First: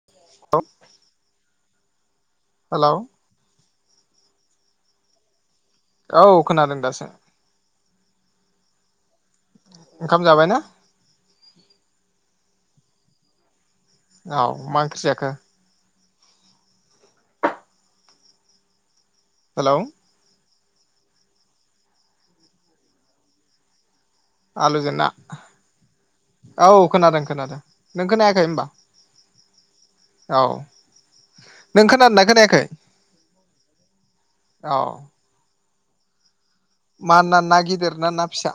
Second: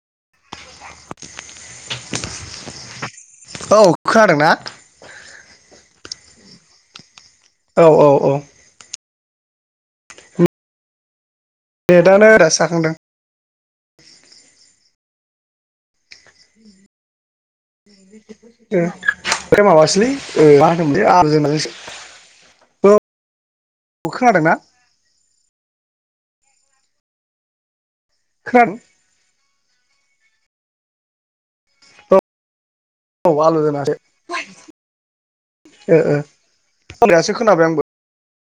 [unintelligible] Hello औ खोनादोंना औ खोनादों दासो औ औ औ ओंखाम जाबायना नेटानो दासो जाखांदों औ मा ओंख्रि जाखो दे ओंख्रिया हेलौ माबासोलै अमा [unintelligible] आलुजो ना औ खोनादों खोनादों नों खोनायाखै होमबा खोनादों औ नों खोनादोंना औ खोनायाखै [inaudible] ओ ओ औ मा दासो ना ना खोनाबाय आंबो गिदिर ना ना फिसा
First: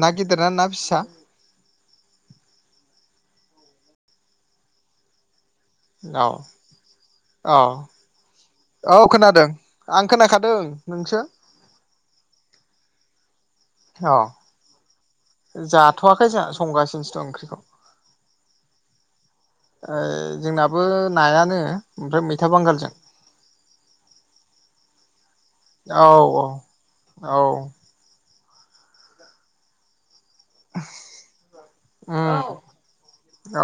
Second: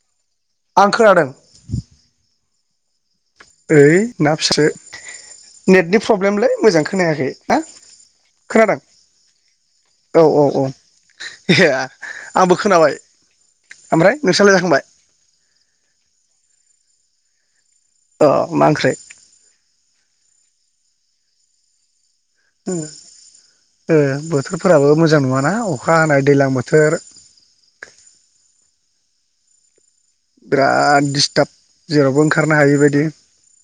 ना गिदिर ना ना आं फिसा खोनादों ओय ना फिसासो नेटनि औ फ्रब्लेमलै मोजां खोनायाखै औ ना खोनादों औ खोनादों आं औ औ खोनाखादों औ नोंसो एहे आंबो खोनाबाय ओमफ्राय नोंस्रालाय जाखांबाय अ जाथ'वाखै जा संगासि [unintelligible] अ मा ओंख्रै ओ जोंनाबो नायानो ओमफ्राय मैथा ओ बांगालजों बोथोरफोराबो मोजां नङाना अखा औ हानाय औ दैलां बोथोर औ बिराद दिस्ताप जेरावबो ओंखारनो उम हायैबायदि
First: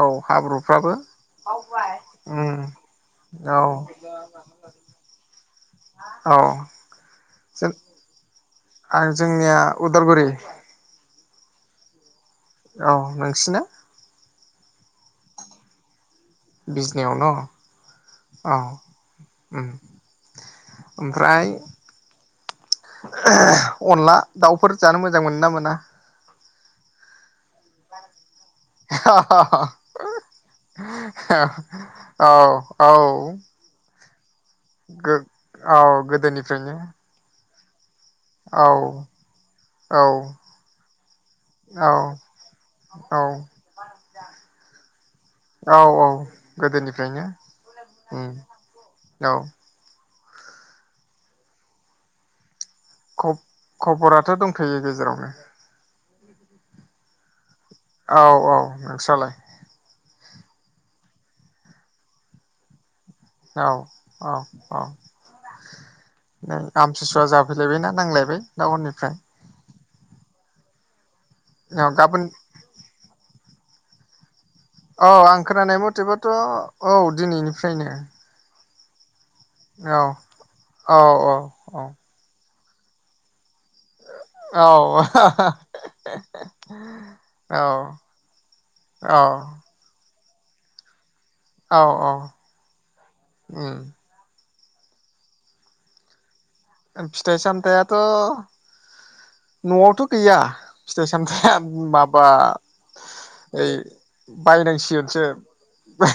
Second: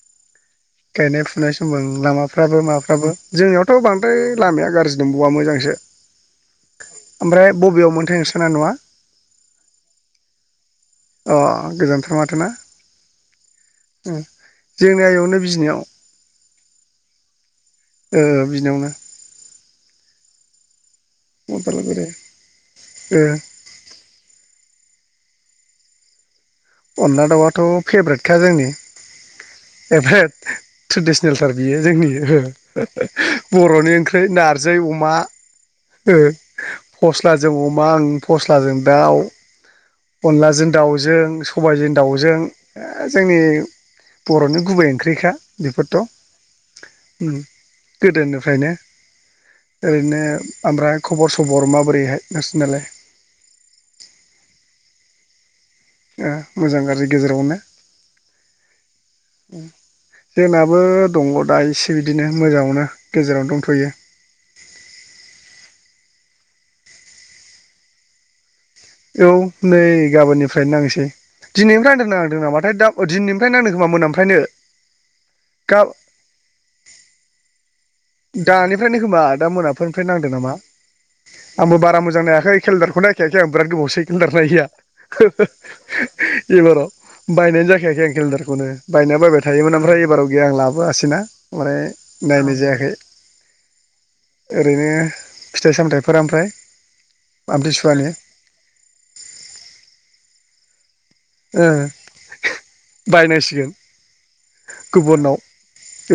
औ हाब्रुफ्राबो गायनाय फुनाय समाव लामाफ्राबो उम माबाफ्राबो औ जोंनियावथ' बांद्राय लामाया गाज्रि नंबावा मोजांसो औ ओमफ्राय जों बबेयाव मोनथाय नोंसा नङा आं जोंनिया उदालगुरि अ गोजोन्थों औ नोंसिना जोंनिया इयावनो बिजनियाव बिजनियाव न ओ बिजिनियावनो उम ओमफ्राय ओ [unintelligible] अनला दाउफोर जानो मोजां मोनो ना मोना। अनला दाउआथ' फेब्रेट औ औ गो औ गोदोनिफ्रायनो [unintelligible] जों अमा आंनि फस्लाजों औ दाउ औ अनलाजों दाउजों औ सबायजों दाउजों औ जोंनि बर'नि गुबै ओंख्रिखा औ बेफोरथ' औ गोदोनिफ्रायनो उम उम गोदोनिफ्रायनो औ [unintelligible] बिदिनो ओमफ्राय खबर सबर माबोरैहाय नोंसिनालाय? खब खबराथ' दंथ'यो गेजेरावनो! मोजां गाज्रि गेजेरावनो! औ औ नोंस्रालाय? जोंनाबो दङ दा इसे बिदिनो मोजांङावनो! औ औ औ। नै आमथिसुवा जाफैलायबायना नांलायबाय। टाउननिफ्राय औ नै गाबोननिफ्रायनो नांनोसै औ दिनैनिफ्राय आद गाबोन नांदों नामाथायै। ओमफ्राय नांनो खोमा मोनानिफ्रायनो औ आं खोनानाय गा मथेबाथ' औ दिनैनिफ्रायनो दानिफ्रायनो खोमा दा मोनाफोरनिफ्राय नांदों नामा औ औ आंबो औ बारा मोजां नायाखै केलेनदारखौ नायखायाखै आं। बिराद गोबावसै केलेदार औ नायैया एबाराव औ बायनायानो जाखायाखै आं केलेदारखौनो औ बायनाया बायबाय थायोमोन ओमफ्राय एबाराव आं लाबोआसैना। माने औ औ नायनाय जायाखै उम ओरैनो फिथाइ सामथाइफोरा ओमफ्राय फिथाय-सामथायाथ'। आमथिसुवानि न'आवथ' गैया। फिथाइ सामथाइया ओ माबा ओइ। बायनांसिगोन बायनांसिगोनसो गुबुनाव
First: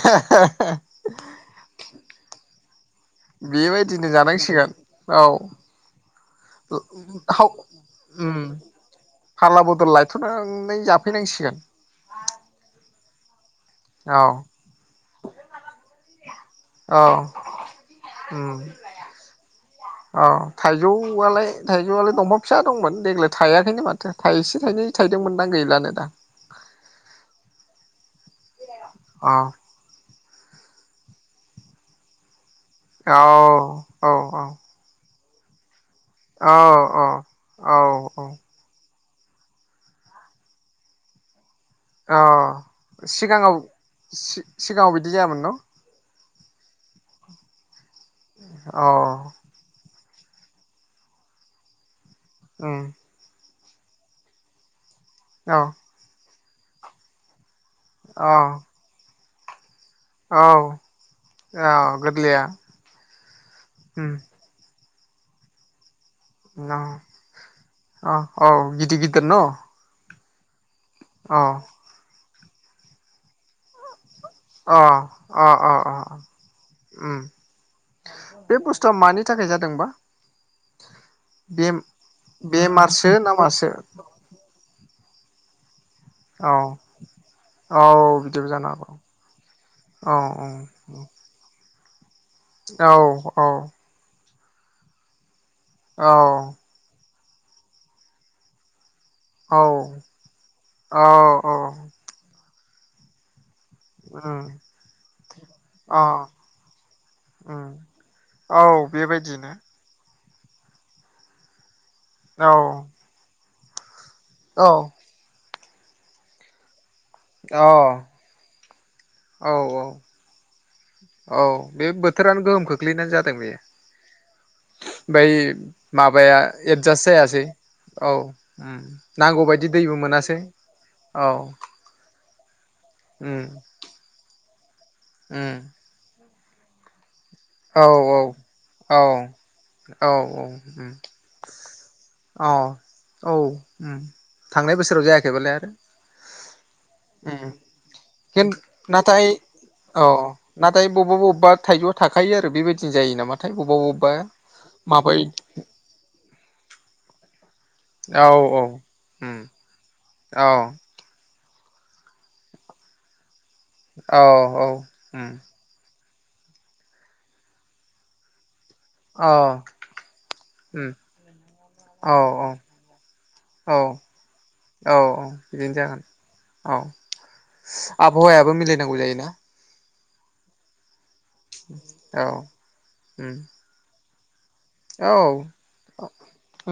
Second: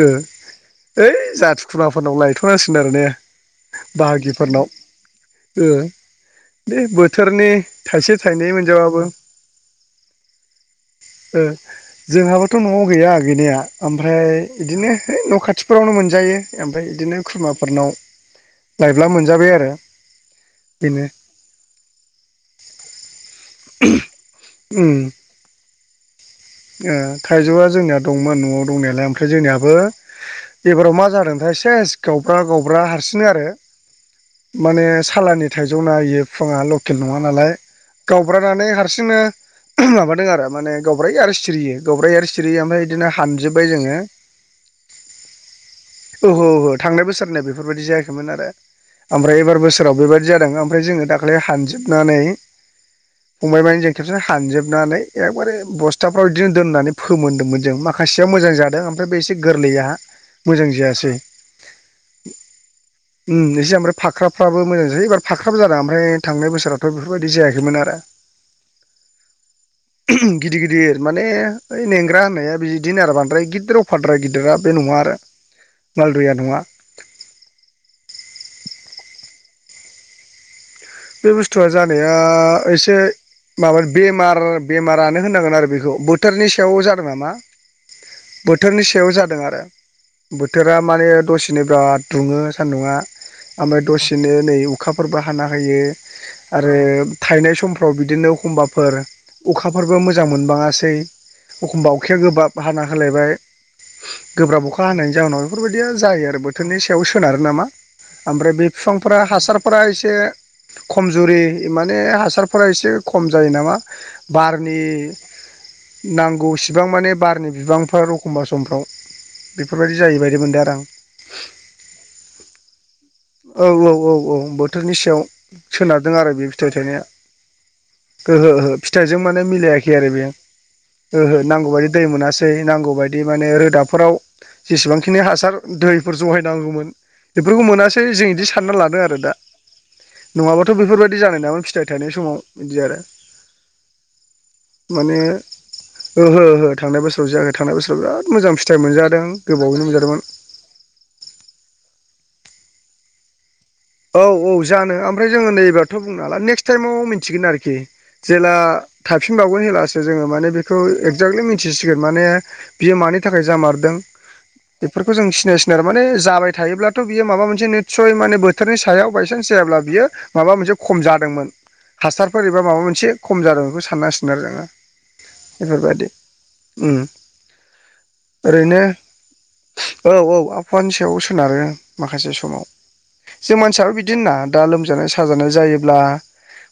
ओ ओइ जाथि खुरमाफोरनाव लायथ'नां [inaudible] बेबायदिनो जानांसिगोन औ ओ बे बोथोरनि थाइसे थाइनै मोनजाबाबो फारला बदल लायथ'नानै जा ओ जोंहाबोथ' न'आव गैया गैया गैनाया। औ ओमफ्राय बिदिनो ओइ न' खाथिफोरावनो मोनजायो ओमफ्राय औ बिदिनो खुरमाफोरनाव उम लायब्ला मोनजाबाय आरो औ बेनो थाइजौआलाय थाइजौआलाय दंफां फिसा दंमोन देग्लाय थायाखैनो माथो थाइसे थाइनै उम थायदोंमोनदां गैलानो दा ओ थाइजौआ जोंनिया दंमोन न'आव दंनायालाय ओमफ्राय अ जोंनियाबो एबाराव मा जादोंथाय सेस गावब्रा गावब्रि ब्ला औ हारसिंनो आरो औ माने सालानि थाइजौ जना होयो औ फुङा लकेल नङा नालाय औ औ गावब्रानानै हारसिं जोङो माबा दङो आरो माने गावब्रायो आरो सिरि अ सिगाङाव जोङो सिगाङाव बिदि जायामोन न'? ओहो ओहो थांनाय बोसोरनिया बेफोरबायदि जायाखै आरो अ ओमफ्राय एबार बोसोराव बेबायदि जादों ओमफ्राय जोङो दाख्लै हानजोब नानै उम फंबायमोनजों खेबसे हानजोबनानै एबारे औ बस्ट अ दिनो दोननानै फोमोनदोंमोन औ माखासेयाव मोजां जादों ओमफ्राय बे थि गोरलैआ औ मोजां जायासै औ गोरलैया उम एसे ओमफ्राय उम फाख्राफ्राबो मोजां जायासै एबार फाख्राबो जादों ओमफ्राय थांनाय बोसोरावथ' बेफोरबायदि जायाखैमोन आरो औ औ गिदिर गिदिर न गिदिर गिदिर गिदिर माने अ ओइ नेंग्रा बिदिनो आरो बांद्राय गिदिर अफाद्राइ गिद अ अ अ अ नङा उम बे बस्थु थुआ मानि थाखाय जादोंबा? बे बुस्थुआ जानाया एसे बेमारसो ना मासो माबानि बेमार बेमारानो होननांगोन आरो बेखौ बोथोरनि औ सायाव जादों नामा औ बिदिबो जानो बोथोरनि सायाव जादों आरो बोथोरा हागौ माने दसेनो बिराद दुङो सान्दुङा औ ओमफ्राय दसेनो नै अखाफोरबो हाना बाहायो औ आरो थायनाय समफ्राव बिदिनो एखमबाफोर औ अखाफोरबो मोजां मोनबांङासै औ औ एखमबा अखाया गोबाब बाहाना होलायबाय उम गोब्राब अखा हानायनि जाउोनाव बेफोरबायदिया अ जायो आरो बोथोरनि सायाव सोनारो उम नामा ओमफ्राय औ बे बिफांफोरा्रा बेबायदिनो हासारफोरा एसे खमजुरि माने औ हासारफोरा एसे खम जायो नामा [inaudible] औ बारनि नांगौसिम बिबां माने बारनि अ बिबांफोर एखमबा समफ्राव औ औ बेफोरबायदि जायैबायायदि मोनदों आरो आं औ बे बोथोरानो गोहोम खोख्लैनानै जादों औ औ औ औ बोथोरनि सायाव बे सोनारदों आरो माबाया बे फिथाइ थायनाया एडजास्ट जायासै औ ओहो ओहो फिथाइजों माने नांगौबायायदि मिलायाखै दैबो आरो बेयो मोनासै औ नांगौ बायदि उम माने रोदाफोराव जेसेबांखिनि उम हासार दै जहाय नांगौमोन। बेफोरखौ औ मोनासै औ जों इदि सानना लादो औ आरो दा। औ औ नङाबाथ' उम बेफोरबायदि जानाय नामोन फिथाइ थनाय समाव औ बिदि आरो औ उम थांनाय बोसोराव माने जायाखैबालाय आरो ओहो ओहो थांनाय बोसोराव जायाखै उम थांनाय बोसोराव बिराद मोजां फिथाइ मोनजादों नाथाय गोबावैनो औ मोनजादोंमोन। खायो आरो बेबायदिजों जायो नामा। औ-औ जानो ओमफ्राय जोङो नैबाथ बुंनो हाला नेक्स्ट टाइमाव मिथिगोन आरोखि। औ जेला औ उम थाफिनबावगोन हेला। जोंङो औ माने बेखौ एक्जेक्टलि मि [unintelligible] गोन माने बियो मानि थाखाय थाखाय जामारदों औ औ बेफोरखौ जों उम सिनाय सिनायहरबाय। [unintelligible] जाबाय थायोब्लाथ' बियो माबा मोनसे नितसय माने बोर बोथोरनि सायाव अ बायसान्स जायाब्ला बियो माबा मोनसे उम खम जादोंमोन औ हासारफोर एबा माबा मोनसे खम जादों औ बेखौ साननांसिगोन आरो जोंङो औ बिदिनो जागोन बेफोरबादि औ उम आबहावायाबो ओरैनो। मिलायनांगौ जायोना औ-औ आबहावानि सायाव सो नारो औ माखासे समाव। उम जों मानसियाबो बिद दिना। दा लोमजानाय औ साजानाय जायोब्ला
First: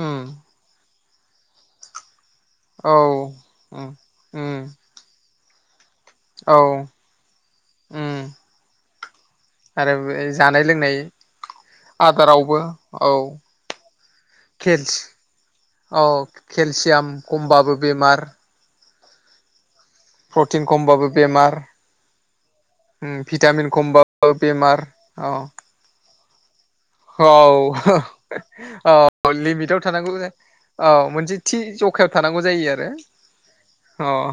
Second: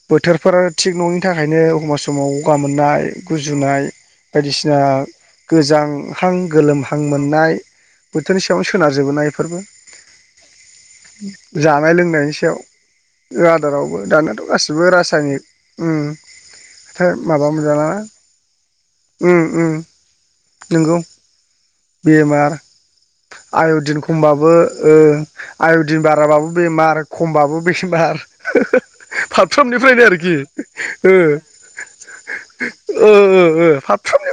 उम बोथोरफोर थिग नंङि। थाखायनो एखमबा समाव। गगा औ मोननाय गुजुनाय उम उम बायदिसिना। गोजां। हां औ गोलोमहां मोननाय उम बोथोरनि सायावनो सोनारो [unintelligible] आरो बे जानाय लोंनाय दानाय लोंनायनि आदारावबो औ सायाव आदारावबो दानियााथ' गासिबो केलसि रासायनिक उम औ केलसियाम हाथाय माबा खमबाबो मोनजालाना बेमार उम उम प्रटिन नोंगौ खमबाबो बेमार बेमार भिटामिन आय'दिन खमबाबो बेमार ओ औ आयदिन बा [unintelligible] बेमार खमबाबो औ बेमार लिमिटाव थानांगौ औ मोनसे थि जखायाव थानांगौ जायो आरो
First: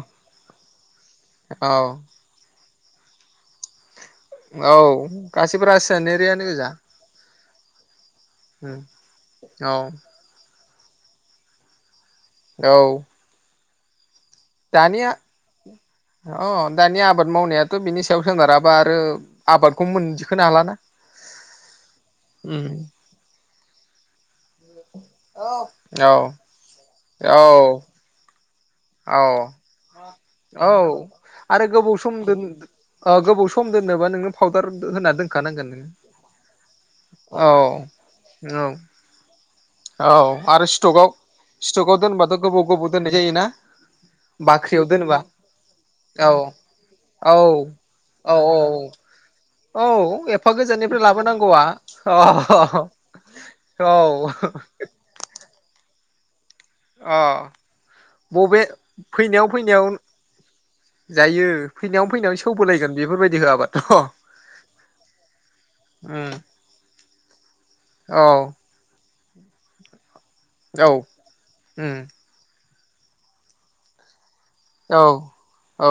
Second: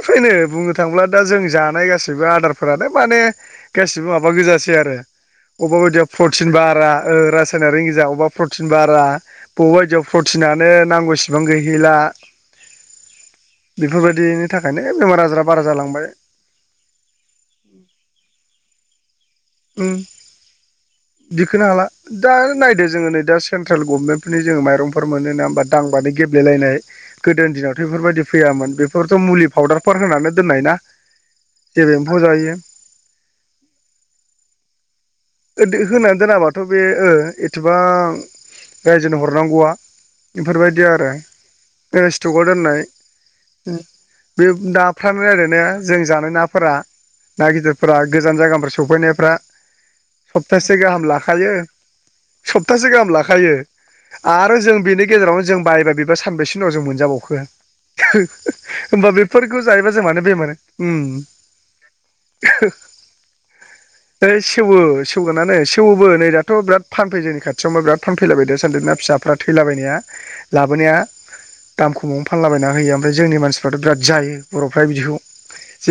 अ [inaudible] थांब्ला दा जों जानाय औ गासैबो आदार फोरानो माने गासै माबा गोजासै आरो औ गासैबो अबा बादिया रासायनारियानो प्रतिन गोजा बारा ओ रास सायनारि गोजा अबा प्रतिन बारा बबे औ बायदियाव प्रटिनानो नांगौसिबां गैहैला। औ बेफोरबाय दिनि थाखायनो दानिया बेमार आसारा अ दानि आबाद मावनायाथ' बिनि सायाव सोनारा। माबा आरो आबादखौ मोनदिखोनो हालाना दिखोनो हाला दा नायदो जोङो नै दा सेन्ट्रेल गभमेन बिदिनो जोङो माइरंफोर मोनो ना होमबा दांबानो औ गेब्लायेलायनाय गोदो दिनावथ' औ बेफोरबायदि फैयामोन। औ बेफोरथ' मुलि पाउदारफोर होनानै दोननाय औ ना आरो जेरै गोबाव सम एम्फौ दोन जायो गोबाव सम दोननोबा नोङो फावदार होनाय होनानै दोनाबाथ' बे ओ एथबां औ औ रायजोनो हरनांगौमोन। औ आरो बेफोरबायदि स्टकआव आरो दोनबाथ' स्टकआव गोबाव दोननाय गोबाव जायोना बे बाख्रियाव दोनबा नाफ्रानो ओरै ने जों औ जानाय नाफोरा औ ना गिदिरफोरा औ गोजान जायगानिफ्राय सफैनायफ्रा औ एफा सप्तासे गोजाननिफ्राय गाहाम लाखायो लाबोनांगौआ अ सप्तासे गाहाम लाखायो औ आरो जों बेनि गेजेराव जों बा बिबा सानबेसे निउनाव जों अ मोनजाबावखो बबे होमबा फैनायाव बेफोरखौ फैनायाव जायोबा जों मानो बेमार जायो फैनायाव फैनायाव सेवबोलायगोन बेफोरबायदि होआबाथ' सेवो सेवगोनानो सेवबो नै उम दाथ' बिराद फानफै जोंनि खाथियाव मा बिराद औ फानफैलायबाय द सान्दो ना फिसाफ्रा थैलाबायनाया औ लाबोनाया दाम उम खमावनो फानलाबायना होयो ओमफ्राय जोंनि मानसिफ्राथ' बिराद जायो। बर'फ्रा औ बिदिखौ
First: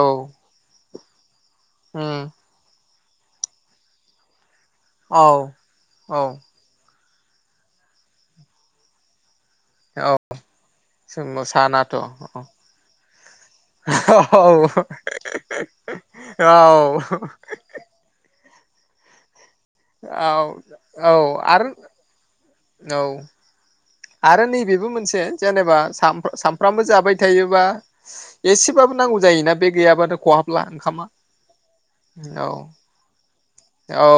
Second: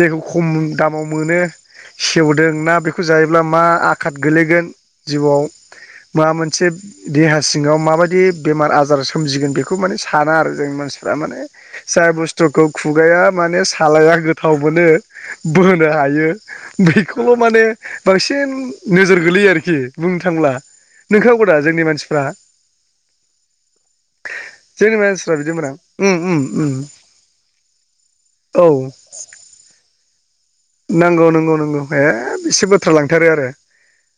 औ खम दामाव मोनो। उम सेवदों ना बेख जायोब्ला मा आ खाद गोलैगोन औ जिउआव मा औ मोनसेब देहा सिङाव माबायदि बेमार आजार सोमजिगोन बेख खौ माने औ साना आरो जोंनि मानसिफ्रा माने जों सानाथ' औ जाय बुस्थुखौ खुगाया माने सालाया गोथाव औ मोनो बोनो हायो औ बेखौल' माने बांसिन नोजोर गोलैयो आरो जेयो बुंनो थांब्ला औ नोंखौदा आरो जोंनि मानसिफ्रा औ आरो नैबेबो जोंनि मोनसे मानसिफ्रा बिदि मोना जेनेबा उम साम उम उम सामफ्रामबो जाबाय थायोबा औ एसेबाबो नांगौ जायोना बे गैयाबानो खहाबला। ओंखामा नंगौ नंगौ नंगौ हे औ बेसे बाथ्रा लांथारो आरो औ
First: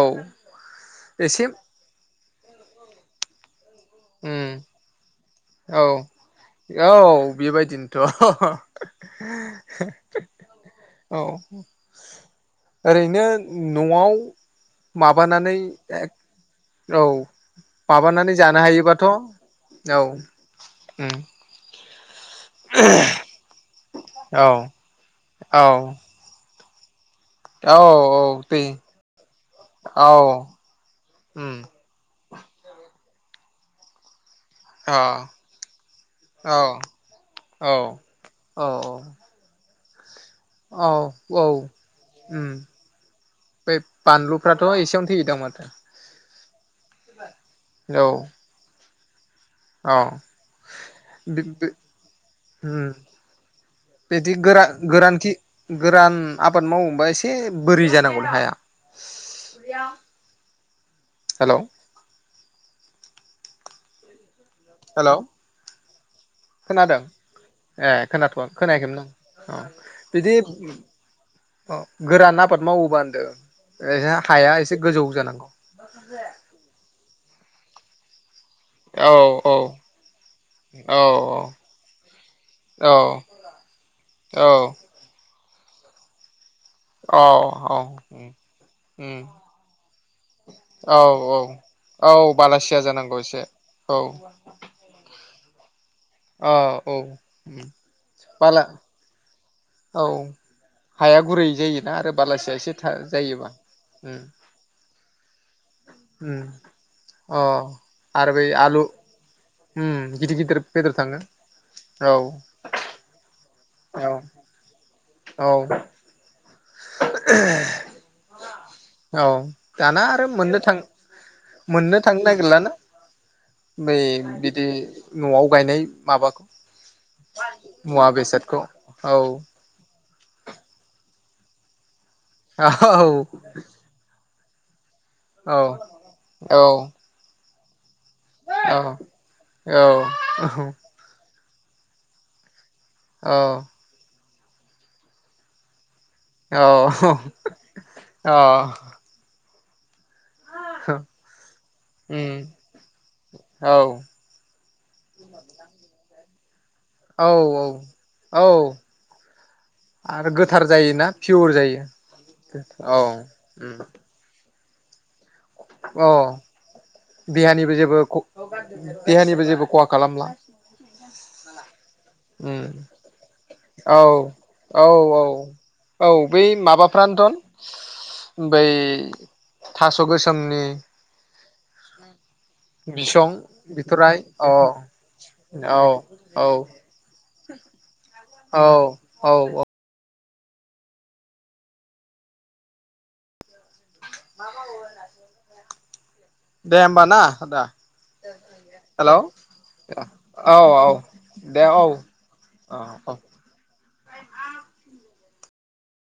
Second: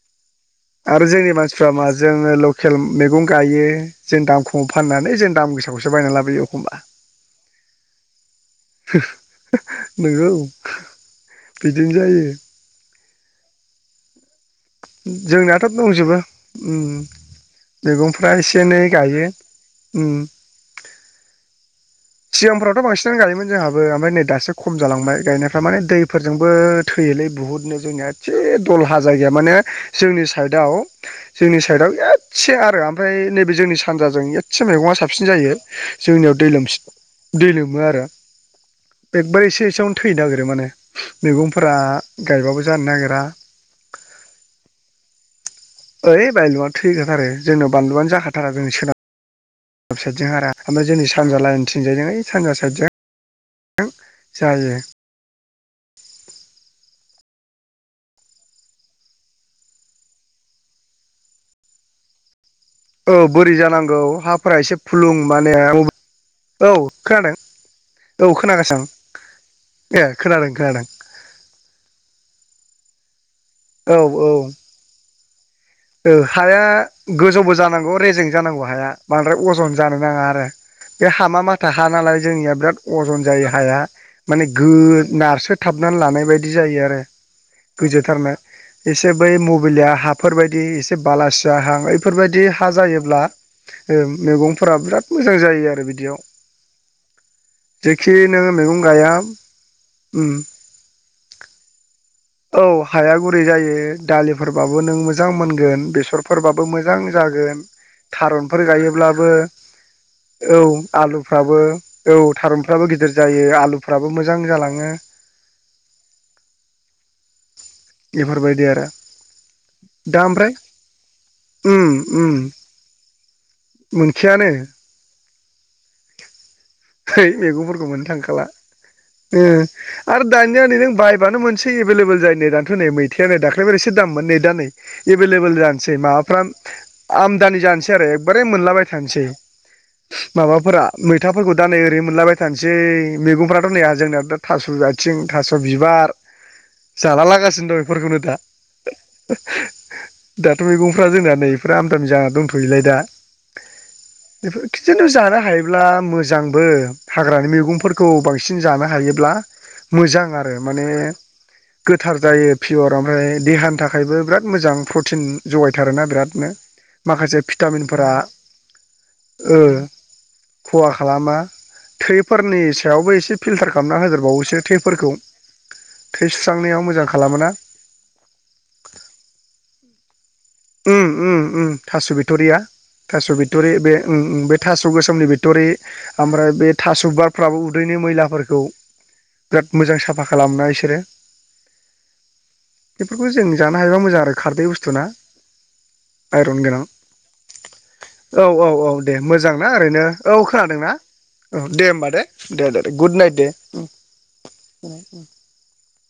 आरो जोंनि एसे मानसिफ्रा माजों ओ लकेल मेगं गायो जों दाम उम खम फाननानै जों दाम औ गोसाखौसो बायना लाबोयो एखमबा औ बेबायदिनोथ' नंगौ औ बिदिनो जायो। ओरैनो न'आव माबानानै जोंनाथ' दंजोबो उम उम औ मैगंफ्रा माबानानै जानो एसे एनै हायोबाथ' गायो औ उम उम सिगांफोरावथ' बांसिनानो गायोमोन जोंहाबो ओमफ्राय नै औ दासो खम जालांबाय गायनायफ्रा माने औ दैफोरजोंबो फैयोलै औ बुहुदनो जोंनिआ एदसे दै दलहा जायो। गैया माने औ जोंनि साइडआव उम जोंनि साइडआव एद एसे आरो ओमफ्राय नैबे जोंनि सानजाजों ए से मैगङा अ साबसिन जायो जोंनियाव दै लोमसि औ दै लोमो औ आरो औ एकबा एसे एसेयावनो फैनो नागिरो माने औ औ मैगंफोरा उम गायबाबो जानो नागिरा। बै बानलुफ्राथ' एसेयावनो थैयोदां माथो ओइ बायल'आ थैगोन आरो जोंनो औ बानलुआनो जाखाथारा जोंनि सोनाब ग औ साइदजों हारा ओमफ्राय जोंनि सानजा बि लाइन बि थिंजायजों ओइ सानजा उम साइदजों बिदि गोरा गोरानथि खि गोरान आबाद मावो? बा एसे बोरै जानांगौ हाया हेलौ औ बोरै जानांगौ हाफ- फोरा एसे हेलौ फुलुं माने औ खोनादों औ खोनाथवा खोनागासिनो खोनायाखैमोन आं औ आं ए बिदि खोनादों खोनादों औ गोरान आबाद मावोबा ओन्दों औ ओरैनो औ हाया एसे गोजौ जानांगौ ओ हाया [unintelligible] गोजौबो जानांगौ रेजें जानांगौ हाया औ बद्राय औ अजन जानो नाङा आरो औ बे हामा माथा हा नालाय जोंनिया बिराद औ अजन जायो हाया औ माने गो नारसो थाबनानै लानाय बायदि बिदि जायो आरो औ गोजो उम थारनो एसे उम बै [unintelligible] बिदि एसे औ औ बालासिया हा औ बेफोरबायदि हा बालासिया जानांगौ जायोब्ला एसे औ मैगंफोरा बिराद मोजां जायो आरो बिदियाव औ औ उम जेखि नोङो बाला मैगं गाया औ उम हाया गुरै जायोना आरो बालासिय औ एसे था हाया गुरै जायोबा जायो दालिफोरबाबो नों मोजां मोनगोन उम बेसरफोरबाबो मोजां अ जागोन आरो बै थारुनफोर आलु गायोब्लाबो उम गिदिर गिदिर औ बेदर थाङो आलुफ्राबो औ थारुनफ्राबो गिदिर जायो फ्राबो औ मोजां जालाङो औ बेफोरबायदि आरो [inaudible] औ दाना दा आरो ओमफ्राय मोननो थां उम मोननो थांनो उम नागिरलाना बै बिदि नआव गायनाय माबाखौ हैै मैगंफोरखौ मुवा मोननो थांखाला बेसादखौ औ ओम आरो दानिया नै नों बाय बांनो मोनसै एभेलेबेल जायो दाथ नै औ मैथायानो दाख्लैफोर एसे दाममोन नै दा नै एभेलेबेल औ जानोसै माबाफ्रा औ आम दानि जानिसै [unintelligible] औ मोनलाबाय थानिसै माबा फोरा मैथाफोरखौ दा नै ओरैनो मोनलाबाय थानिसै जै मैगंफ्राथ' नेै जोंनिया जा थास' आथिं, थास' बिबार अ जाला लागासिनो दं बेफोरखौनो दा अ। [inaudible] दाथ' मैगंफ्रा जोंनाया नै आमदानि जा दंथयोनालाय दा बेफोरखौ खिन्थु जानो हायो। मोजां बो हाग्रानि औ मैगंफोरखौ औ बांसिन जानो हायोब्ला मोजां आरो गोथार माने जायोना पियर जायो गोथार जायो पियर औ ओमफ्राय देहानि थाखायबो बिराद मोजां प्रटिन जगायथारोना बिरादनो अह माखासे देहानिबो भिटामिनफोरा जेबो देहानिबो ओ जेबो खहा खालामला। खहा खालामा। थैफोरनि ओम सायावबो एसे फिल्टार खालामना औ होदेरबावोसो औ थैफोरखौ औ औ थै बै सुस्रांनायाव मोजां माबाफ्रानोथ' खालामोना बै थास' गोसो मनि उम उम उम थास' बिथ टरिया थास' बिटरि बे बिथराइ उम उम अ बे थास' गोसोमनि बिटरि औ औ ओमफ्राय बे थास' बारफ्राबो उदैनि मैलाफोरखौ औ औ बिराद मोजां साफ साफा खालामो ना इसोरो बेफोरखौ जों जानो हायोबा मोजां आरो खारै बुस्थुना आइरन दे गोनां होमबा ना आदा औ औ औ दे हेल' मोजां ना ओरैनो औ खोनादों ना औ दे होमबा दे दे दे दे औ औ गुद नाइट दे।